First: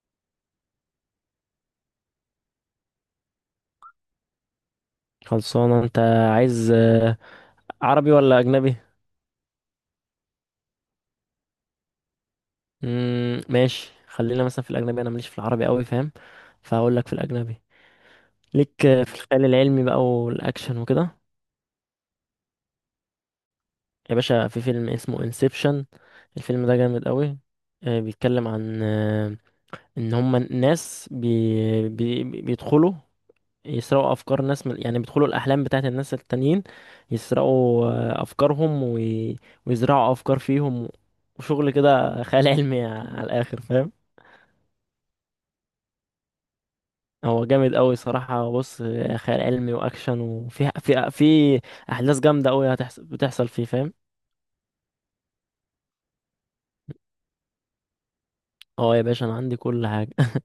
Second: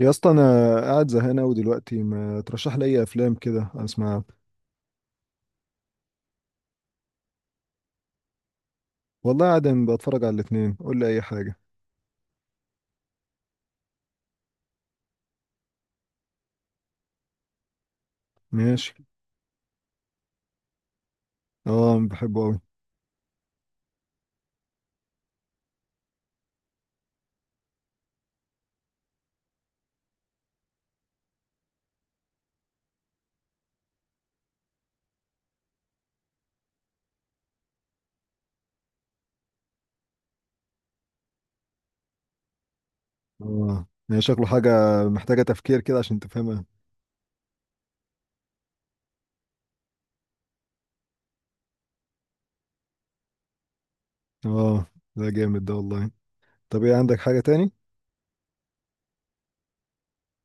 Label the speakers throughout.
Speaker 1: يا اسطى، انا قاعد زهقان قوي دلوقتي. ما ترشح لي اي افلام كده اسمعها؟
Speaker 2: خلصانة انت عايز عربي ولا اجنبي؟
Speaker 1: والله قاعد بتفرج على الاتنين. قول لي اي حاجه.
Speaker 2: ماشي. خلينا مثلا في الاجنبي، انا ماليش في العربي قوي، فاهم؟ فهقول لك في الاجنبي. ليك
Speaker 1: ماشي.
Speaker 2: في الخيال العلمي بقى والاكشن وكده.
Speaker 1: اه، بحبه قوي.
Speaker 2: يا باشا، في فيلم اسمه انسبشن. الفيلم ده جامد قوي. بيتكلم عن ان هما ناس بي بي بيدخلوا يسرقوا افكار ناس من، يعني بيدخلوا الاحلام بتاعت الناس التانيين، يسرقوا افكارهم ويزرعوا افكار فيهم، وشغل كده خيال علمي على الاخر،
Speaker 1: اه
Speaker 2: فاهم؟
Speaker 1: يعني شكله حاجه محتاجه تفكير كده عشان تفهمها.
Speaker 2: هو جامد قوي صراحة. بص، خيال علمي واكشن، وفي في في احداث جامدة قوي هتحصل، بتحصل فيه، فاهم؟
Speaker 1: اه، ده جامد ده والله. طب ايه، عندك حاجه تاني؟
Speaker 2: اه يا باشا، انا عندي كل حاجة.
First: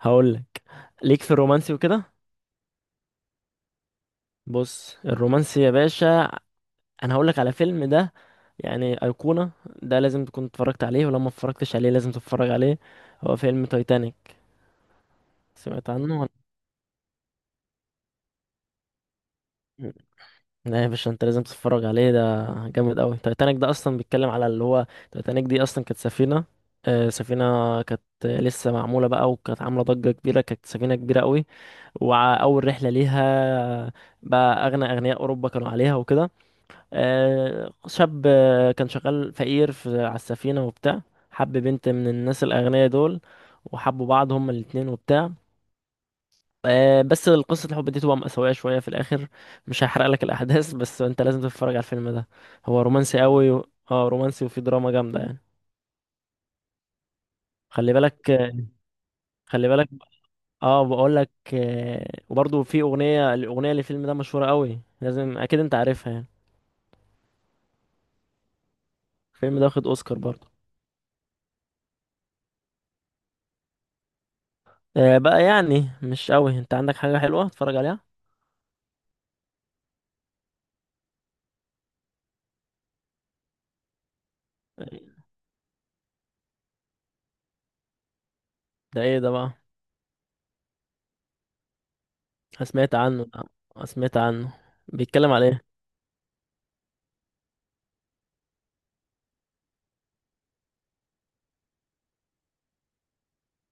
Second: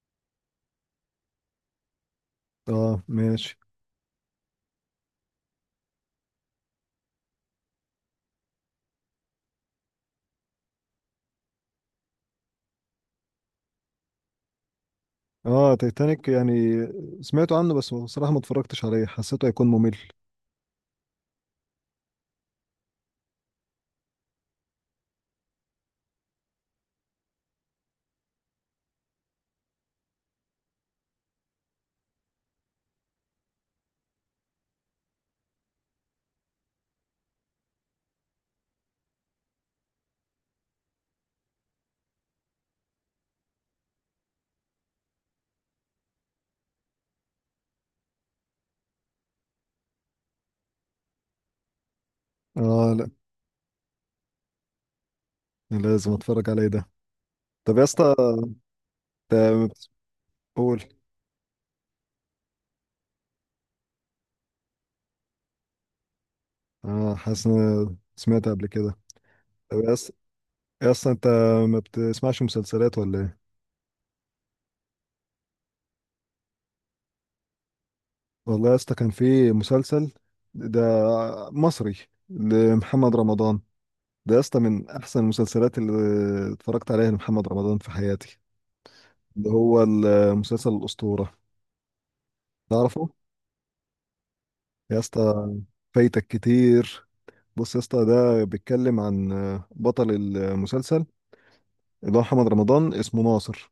Speaker 2: هقول لك. ليك في الرومانسي وكده.
Speaker 1: اه، ماشي.
Speaker 2: بص، الرومانسي يا باشا، انا هقول لك على فيلم ده يعني ايقونه. ده لازم تكون اتفرجت عليه، ولو ما اتفرجتش عليه لازم تتفرج عليه. هو فيلم تايتانيك.
Speaker 1: اه،
Speaker 2: سمعت عنه
Speaker 1: تايتانيك
Speaker 2: ولا؟
Speaker 1: يعني؟ سمعت عنه بس بصراحه ما اتفرجتش عليه. حسيته هيكون ممل.
Speaker 2: لا يا باشا، انت لازم تتفرج عليه، ده جامد قوي. تايتانيك ده اصلا بيتكلم على اللي هو، تايتانيك دي اصلا كانت سفينه، سفينه كانت لسه معموله بقى، وكانت عامله ضجه كبيره، كانت سفينه كبيره قوي. واول رحله ليها بقى، اغنى اغنياء اوروبا كانوا عليها وكده. شاب كان شغال فقير في، على السفينة وبتاع. حب بنت من الناس الأغنياء دول، وحبوا بعض هما الاتنين وبتاع. بس قصة الحب دي تبقى مأساوية شوية في الآخر. مش هحرق لك الأحداث، بس أنت لازم تتفرج على الفيلم ده. هو
Speaker 1: اه لا،
Speaker 2: رومانسي قوي اه، رومانسي وفيه دراما جامدة يعني.
Speaker 1: لازم اتفرج عليه ده. طب يا
Speaker 2: خلي
Speaker 1: اسطى،
Speaker 2: بالك، خلي
Speaker 1: انت
Speaker 2: بالك.
Speaker 1: بتقول.
Speaker 2: اه، بقول لك، وبرضه في أغنية، الأغنية للفيلم ده مشهورة قوي، لازم أكيد أنت عارفها يعني.
Speaker 1: اه، حاسس إن أنا سمعت قبل كده.
Speaker 2: الفيلم ده
Speaker 1: طب
Speaker 2: واخد
Speaker 1: يا اسطى،
Speaker 2: أوسكار برضه.
Speaker 1: يا اسطى انت ما بتسمعش مسلسلات ولا ايه؟
Speaker 2: بقى يعني مش قوي. أنت عندك حاجة حلوة تتفرج عليها؟
Speaker 1: والله يا اسطى كان في مسلسل. ده مصري لمحمد رمضان. ده يا اسطى
Speaker 2: ده.
Speaker 1: من احسن المسلسلات اللي اتفرجت عليها لمحمد رمضان في حياتي.
Speaker 2: ايه ده
Speaker 1: اللي
Speaker 2: بقى؟
Speaker 1: هو المسلسل الأسطورة.
Speaker 2: أنا سمعت
Speaker 1: تعرفه؟
Speaker 2: عنه. أنا سمعت عنه.
Speaker 1: يا
Speaker 2: بيتكلم
Speaker 1: اسطى،
Speaker 2: على ايه؟
Speaker 1: فايتك كتير. بص يا اسطى، ده بيتكلم عن بطل المسلسل اللي هو محمد رمضان اسمه ناصر.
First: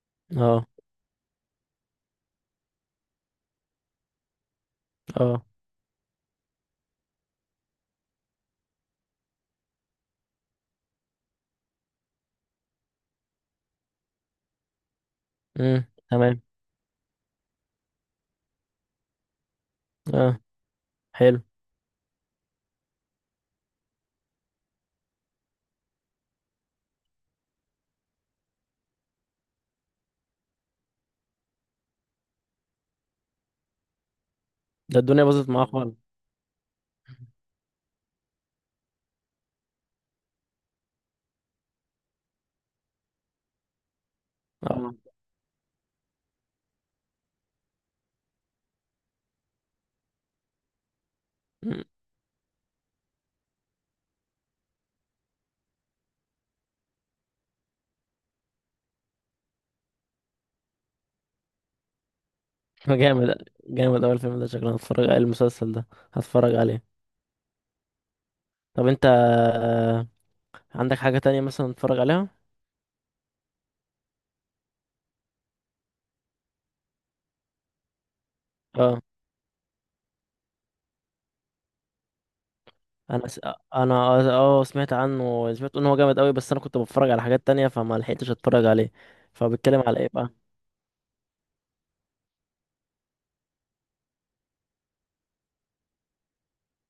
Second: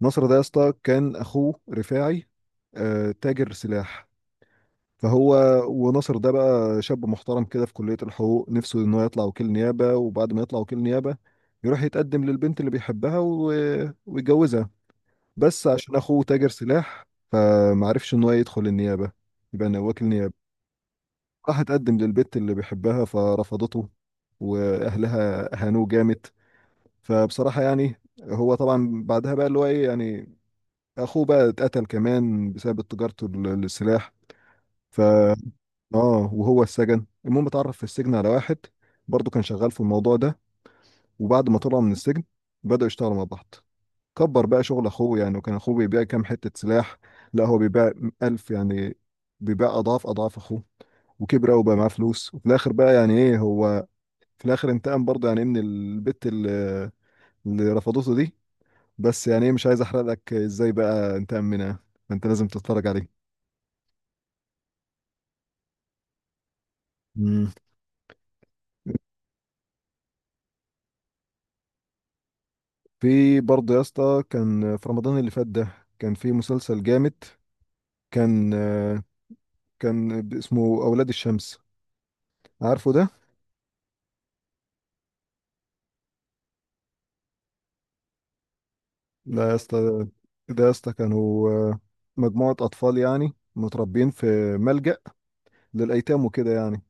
Speaker 1: ناصر ده يا
Speaker 2: اه.
Speaker 1: اسطى كان اخوه رفاعي تاجر سلاح. فهو،
Speaker 2: اه.
Speaker 1: وناصر ده بقى شاب محترم كده في كلية الحقوق، نفسه ان هو يطلع وكيل نيابة. وبعد ما يطلع وكيل نيابة يروح يتقدم للبنت اللي بيحبها ويتجوزها. بس
Speaker 2: امم.
Speaker 1: عشان اخوه
Speaker 2: تمام.
Speaker 1: تاجر سلاح فمعرفش ان هو يدخل النيابة. يبقى أنا وكيل
Speaker 2: اه.
Speaker 1: نيابة.
Speaker 2: حلو.
Speaker 1: راح اتقدم للبنت اللي بيحبها فرفضته، واهلها هانوه جامد. فبصراحة يعني هو طبعا بعدها بقى اللي هو ايه يعني، اخوه بقى اتقتل كمان بسبب تجارته للسلاح.
Speaker 2: ده
Speaker 1: ف
Speaker 2: الدنيا باظت معاه خالص.
Speaker 1: اه وهو السجن. المهم اتعرف في السجن على واحد برضه كان شغال في الموضوع ده. وبعد ما طلع من السجن بدأوا يشتغلوا مع بعض. كبر بقى شغل
Speaker 2: اه.
Speaker 1: اخوه يعني، وكان اخوه بيبيع كام حتة سلاح. لا، هو بيبيع ألف يعني، بيبيع أضعاف أضعاف أخوه. وكبر أوي وبقى
Speaker 2: أمم.
Speaker 1: معاه فلوس، وفي الآخر بقى يعني إيه هو. في الآخر انتقم برضه يعني من البت اللي رفضته دي. بس يعني إيه، مش عايز أحرق لك إزاي بقى انتقم منها. فأنت لازم تتفرج عليه.
Speaker 2: جامد جامد. اول فيلم، ده شكلنا هتفرج على المسلسل ده، هتفرج عليه.
Speaker 1: مم.
Speaker 2: طب انت، عندك حاجة تانية مثلا نتفرج عليها؟
Speaker 1: في برضه يا اسطى، كان في رمضان اللي فات ده كان في مسلسل جامد. كان
Speaker 2: اه.
Speaker 1: آه، كان اسمه أولاد الشمس. عارفه ده؟
Speaker 2: انا س... انا اه، سمعت عنه، سمعت ان هو جامد قوي، بس انا كنت بتفرج على حاجات تانية فما لحقتش اتفرج عليه.
Speaker 1: ده يا
Speaker 2: فبيتكلم على
Speaker 1: اسطى
Speaker 2: ايه بقى؟
Speaker 1: ده يا اسطى كانوا مجموعة أطفال يعني، متربيين في ملجأ للأيتام وكده يعني.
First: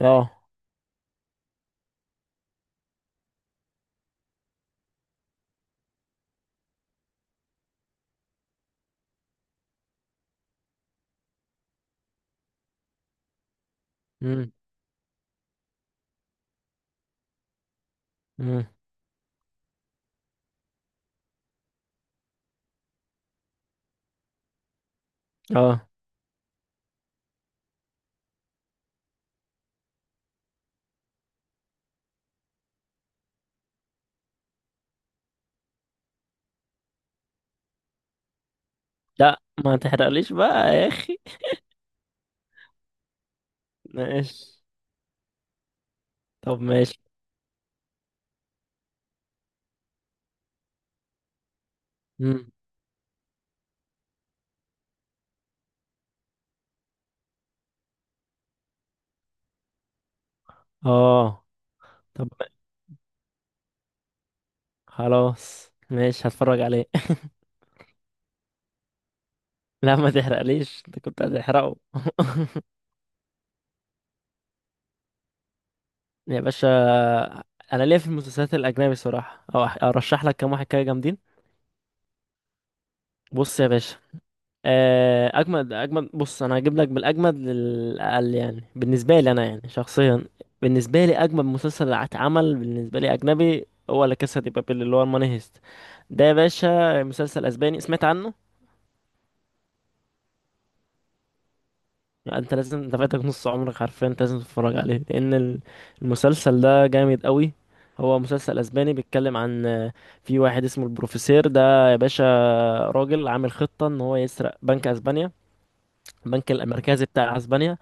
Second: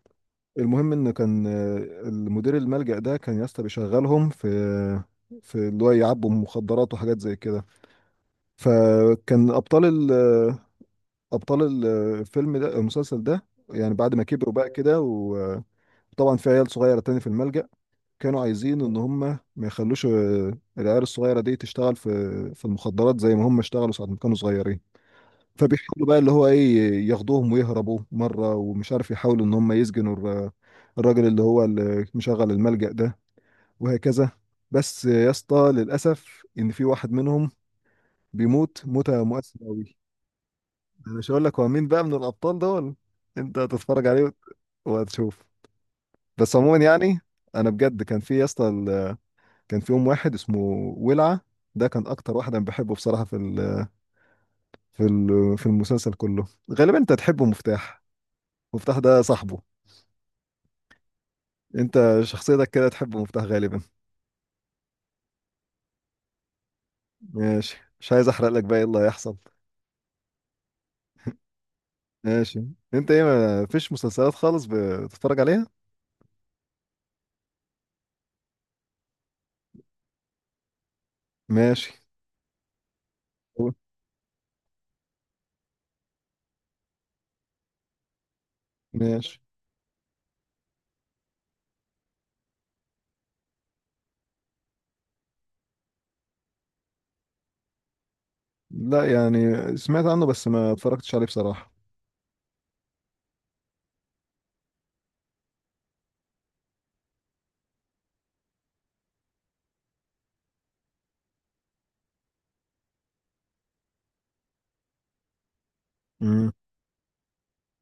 Speaker 2: اه.
Speaker 1: المهم إن كان، المدير الملجأ ده كان يا اسطى بيشغلهم في اللي هو يعبوا مخدرات وحاجات زي كده. فكان أبطال الفيلم ده المسلسل ده يعني بعد ما
Speaker 2: امم.
Speaker 1: كبروا بقى كده. طبعا في عيال صغيرة تاني في الملجأ، كانوا
Speaker 2: امم.
Speaker 1: عايزين إن هم ما يخلوش العيال الصغيرة دي تشتغل في المخدرات زي ما هم اشتغلوا ساعة ما كانوا صغيرين.
Speaker 2: اه.
Speaker 1: فبيحاولوا بقى اللي هو إيه، ياخدوهم ويهربوا مرة، ومش عارف يحاولوا إن هم يسجنوا الراجل اللي هو اللي مشغل الملجأ ده وهكذا. بس يا اسطى، للأسف إن في واحد منهم بيموت موتة
Speaker 2: لا
Speaker 1: مؤثرة
Speaker 2: ما
Speaker 1: أوي.
Speaker 2: تحرقليش بقى يا
Speaker 1: أنا
Speaker 2: اخي.
Speaker 1: مش هقول لك هو مين بقى من الأبطال دول. أنت هتتفرج عليه
Speaker 2: ماشي.
Speaker 1: وهتشوف. بس
Speaker 2: طب
Speaker 1: عموما
Speaker 2: ماشي.
Speaker 1: يعني، انا بجد كان في يا اسطى، كان في يوم واحد اسمه ولعة. ده كان اكتر
Speaker 2: مم.
Speaker 1: واحد انا بحبه بصراحة في المسلسل كله. غالبا انت تحبه مفتاح. مفتاح ده صاحبه.
Speaker 2: اه.
Speaker 1: انت
Speaker 2: طب
Speaker 1: شخصيتك كده تحبه مفتاح غالبا.
Speaker 2: خلاص ماشي، هتفرج عليه.
Speaker 1: ماشي، مش عايز احرق لك بقى ايه اللي هيحصل.
Speaker 2: لا ما تحرقليش، انت كنت هتحرقه.
Speaker 1: ماشي. انت ايه، ما فيش مسلسلات خالص بتتفرج عليها؟
Speaker 2: يا باشا، انا ليا في المسلسلات الاجنبي صراحه، او ارشح لك كام واحد كده جامدين.
Speaker 1: ماشي،
Speaker 2: بص يا
Speaker 1: قول.
Speaker 2: باشا، اجمد اجمد. بص انا هجيب لك بالاجمد للاقل يعني بالنسبه لي
Speaker 1: ماشي.
Speaker 2: انا يعني شخصيا. بالنسبه لي اجمد مسلسل اتعمل بالنسبه لي اجنبي هو لا كاسا دي بابيل، اللي هو الماني هيست. ده يا باشا مسلسل اسباني، سمعت عنه؟
Speaker 1: لا يعني، سمعت عنه بس ما اتفرجتش عليه بصراحة.
Speaker 2: يعني انت لازم، انت فاتك نص عمرك حرفيا، انت لازم تتفرج عليه، لان المسلسل ده جامد قوي. هو مسلسل اسباني بيتكلم عن، في واحد اسمه البروفيسير، ده يا باشا راجل عامل خطه ان هو يسرق بنك اسبانيا، البنك
Speaker 1: امم
Speaker 2: المركزي بتاع اسبانيا.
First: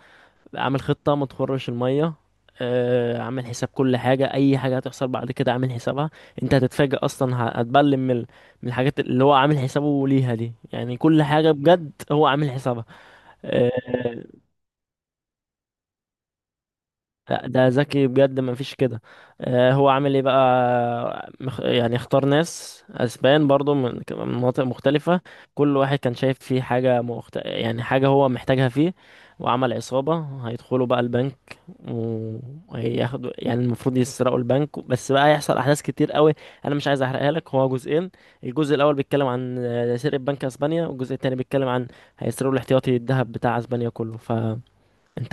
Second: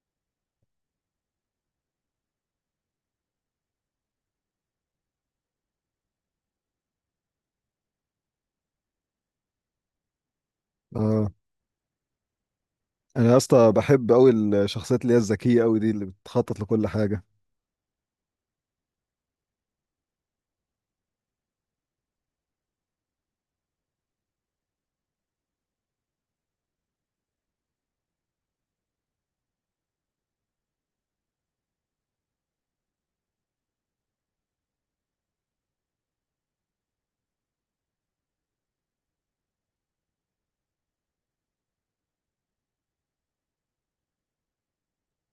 Speaker 2: عامل خطة ما تخرش المية. عامل حساب كل حاجة، أي حاجة هتحصل بعد كده عامل حسابها. أنت هتتفاجأ أصلا، هتبلم من من الحاجات اللي هو عامل حسابه ليها دي، يعني كل
Speaker 1: اه
Speaker 2: حاجة بجد هو عامل حسابها.
Speaker 1: انا يا
Speaker 2: آه،
Speaker 1: اسطى بحب قوي الشخصيات اللي هي الذكية قوي دي اللي بتخطط لكل حاجة.
Speaker 2: لا ده ذكي بجد، ما فيش كده. هو عامل ايه بقى يعني اختار ناس اسبان برضو من من مناطق مختلفة، كل واحد كان شايف فيه حاجة يعني حاجة هو محتاجها فيه. وعمل عصابة هيدخلوا بقى البنك، وهياخدوا يعني، المفروض يسرقوا البنك، بس بقى هيحصل احداث كتير قوي. انا مش عايز احرقها لك. هو جزئين، الجزء الاول بيتكلم عن، سرقة بنك اسبانيا، والجزء التاني بيتكلم عن، هيسرقوا الاحتياطي الذهب بتاع اسبانيا كله. فانت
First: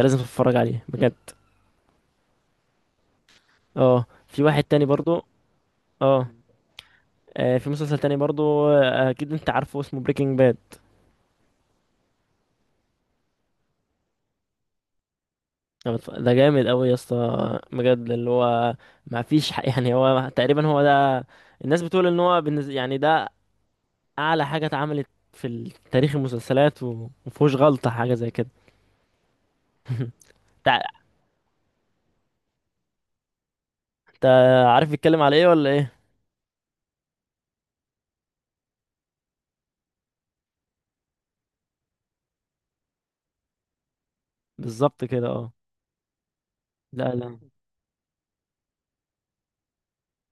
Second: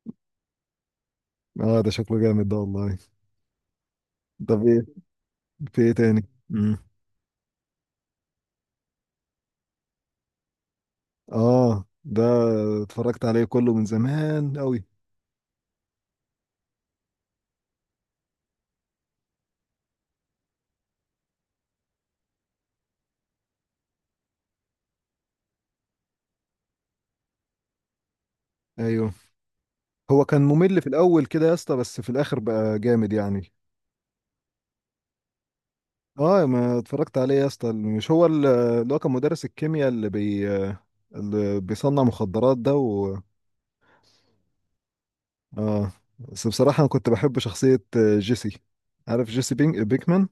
Speaker 2: لازم تتفرج عليه بجد.
Speaker 1: اه، ده شكله جامد ده والله.
Speaker 2: اه، في واحد
Speaker 1: طب ايه،
Speaker 2: تاني برضو.
Speaker 1: في ايه تاني؟
Speaker 2: اه،
Speaker 1: مم.
Speaker 2: في مسلسل تاني برضو، اكيد انت عارفه، اسمه بريكنج باد.
Speaker 1: اه، ده اتفرجت عليه كله من زمان قوي.
Speaker 2: ده جامد قوي يا اسطى، بجد. اللي هو ما فيش حق، يعني هو تقريبا هو ده. الناس بتقول ان هو بالنسبة يعني، ده اعلى حاجة اتعملت في تاريخ المسلسلات، ومفهوش غلطة حاجة زي كده.
Speaker 1: ايوه، هو كان ممل
Speaker 2: تع-
Speaker 1: في الاول كده يا اسطى، بس في الاخر بقى جامد يعني.
Speaker 2: انت عارف بيتكلم على ايه ولا ايه؟
Speaker 1: اه، ما اتفرجت عليه يا اسطى. مش هو اللي هو كان مدرس الكيمياء اللي بيصنع مخدرات ده
Speaker 2: بالظبط كده، اه.
Speaker 1: اه، بس بصراحة انا كنت
Speaker 2: لا
Speaker 1: بحب
Speaker 2: لا.
Speaker 1: شخصية جيسي. عارف جيسي بينج بيكمان؟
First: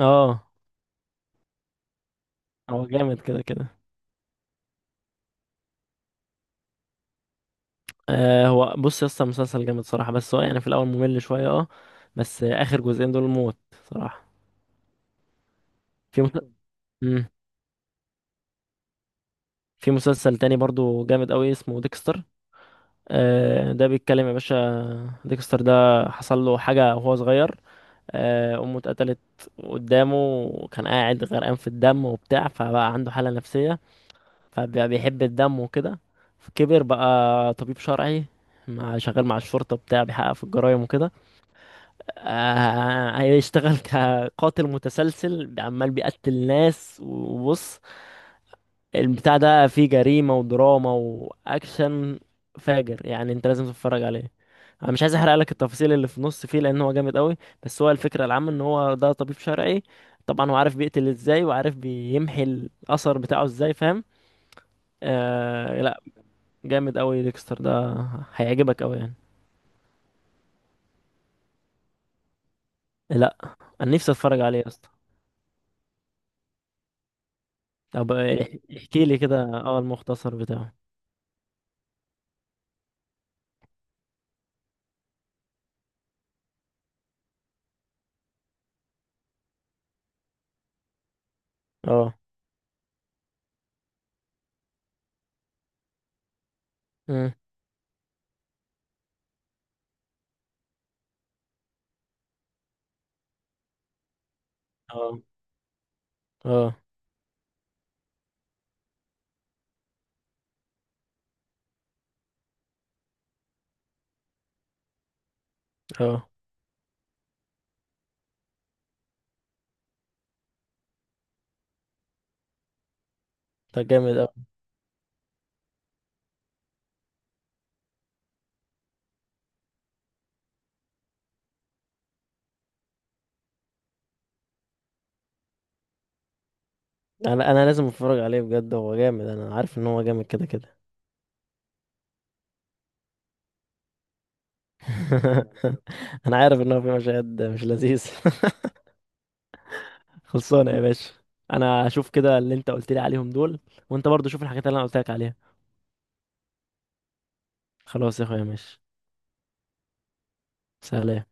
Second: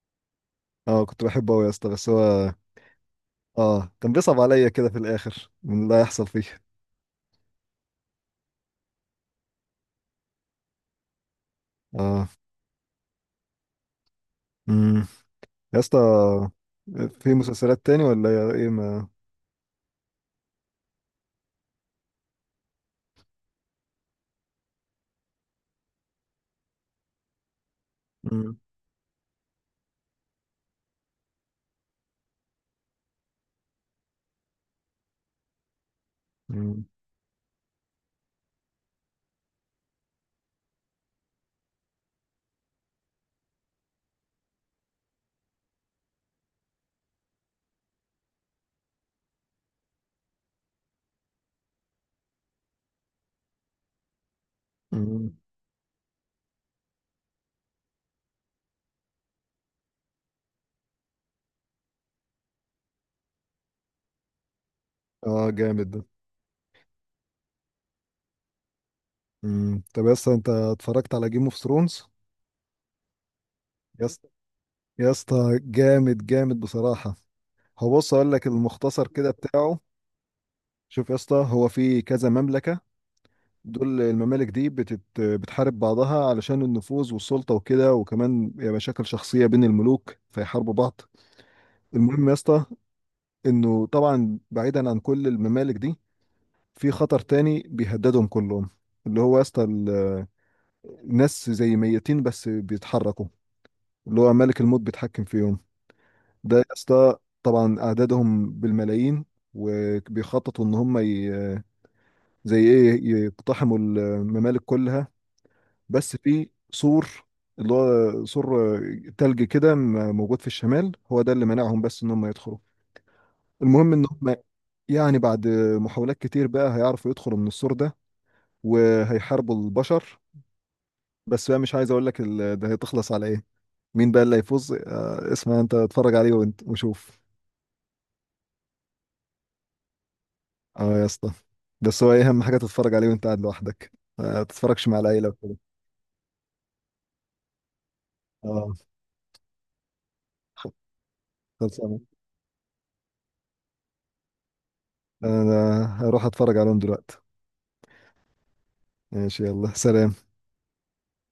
Speaker 2: اه،
Speaker 1: اه، كنت بحبه قوي يا اسطى. بس هو
Speaker 2: هو جامد كده كده.
Speaker 1: اه كان بيصعب عليا كده في الاخر من اللي هيحصل فيه.
Speaker 2: آه، هو بص يا اسطى، مسلسل جامد صراحة، بس هو يعني في الأول ممل شوية، اه. بس آه، آخر جزئين دول موت صراحة.
Speaker 1: اه يا اسطى،
Speaker 2: في مس... مم.
Speaker 1: في مسلسلات تاني ولا يا ايه ما؟
Speaker 2: في مسلسل تاني برضو جامد أوي، اسمه ديكستر. آه، ده بيتكلم يا باشا. ديكستر ده حصل له حاجة وهو صغير،
Speaker 1: مم.
Speaker 2: آه، أمه اتقتلت قدامه، وكان قاعد غرقان في الدم وبتاع، فبقى عنده حالة نفسية، فبقى بيحب الدم وكده. فكبر
Speaker 1: مم.
Speaker 2: بقى طبيب شرعي، مع، شغال مع الشرطة بتاع بيحقق في الجرايم وكده. هيشتغل كقاتل متسلسل، عمال بيقتل ناس. وبص، البتاع ده فيه جريمة ودراما وأكشن، فاجر يعني، انت لازم تتفرج عليه. انا مش عايز
Speaker 1: مم.
Speaker 2: احرق لك التفاصيل اللي في النص فيه، لان هو جامد قوي. بس هو الفكرة العامة ان هو ده طبيب شرعي، طبعا هو عارف بيقتل ازاي، وعارف بيمحي الاثر بتاعه ازاي، فاهم؟
Speaker 1: اه،
Speaker 2: آه.
Speaker 1: جامد ده.
Speaker 2: لا، جامد قوي ديكستر ده، هيعجبك قوي يعني.
Speaker 1: مم. طب يا اسطى، انت اتفرجت على جيم اوف ثرونز؟
Speaker 2: لا، انا
Speaker 1: يا
Speaker 2: نفسي
Speaker 1: اسطى،
Speaker 2: اتفرج عليه.
Speaker 1: يا اسطى، جامد جامد بصراحة. هو
Speaker 2: طب،
Speaker 1: بص اقول لك
Speaker 2: احكي
Speaker 1: المختصر
Speaker 2: لي
Speaker 1: كده
Speaker 2: كده اه
Speaker 1: بتاعه.
Speaker 2: المختصر بتاعه.
Speaker 1: شوف يا اسطى، هو في كذا مملكة. دول الممالك دي بتحارب بعضها علشان النفوذ والسلطة وكده، وكمان يا مشاكل شخصية بين الملوك، فيحاربوا بعض.
Speaker 2: اه.
Speaker 1: المهم يا اسطى، انه طبعا بعيدا عن كل الممالك دي، في خطر
Speaker 2: مم.
Speaker 1: تاني بيهددهم كلهم. اللي هو يا اسطى الناس زي ميتين بس بيتحركوا. اللي هو ملك الموت
Speaker 2: اه.
Speaker 1: بيتحكم فيهم. ده يا
Speaker 2: اه.
Speaker 1: اسطى، طبعا اعدادهم بالملايين. وبيخططوا ان هم زي ايه يقتحموا الممالك كلها. بس
Speaker 2: اه.
Speaker 1: في سور. اللي هو سور تلج كده موجود في الشمال. هو ده اللي منعهم بس ان هم يدخلوا.
Speaker 2: ده
Speaker 1: المهم ان
Speaker 2: جامد
Speaker 1: هم،
Speaker 2: اوي.
Speaker 1: يعني بعد محاولات كتير بقى هيعرفوا يدخلوا من السور ده وهيحاربوا البشر. بس بقى مش عايز اقول لك ده هتخلص على ايه، مين بقى اللي هيفوز. اسمع انت اتفرج عليه وانت وشوف.
Speaker 2: انا لازم اتفرج عليه بجد، هو جامد، انا عارف ان هو جامد كده كده.
Speaker 1: اه يا اسطى، بس هو ايه، اهم حاجه تتفرج عليه وانت قاعد لوحدك. ما تتفرجش مع العيله وكده.
Speaker 2: انا عارف ان هو في مشاهد مش لذيذ.
Speaker 1: اه،
Speaker 2: خلصانه يا باشا، انا
Speaker 1: خلصانه.
Speaker 2: هشوف كده اللي انت قلت لي عليهم دول. وانت برضو شوف الحاجات اللي انا قلت لك عليها.
Speaker 1: انا هروح اتفرج عليهم دلوقتي.
Speaker 2: خلاص يا اخويا، ماشي.
Speaker 1: ماشي، يلا سلام.
Speaker 2: سلام.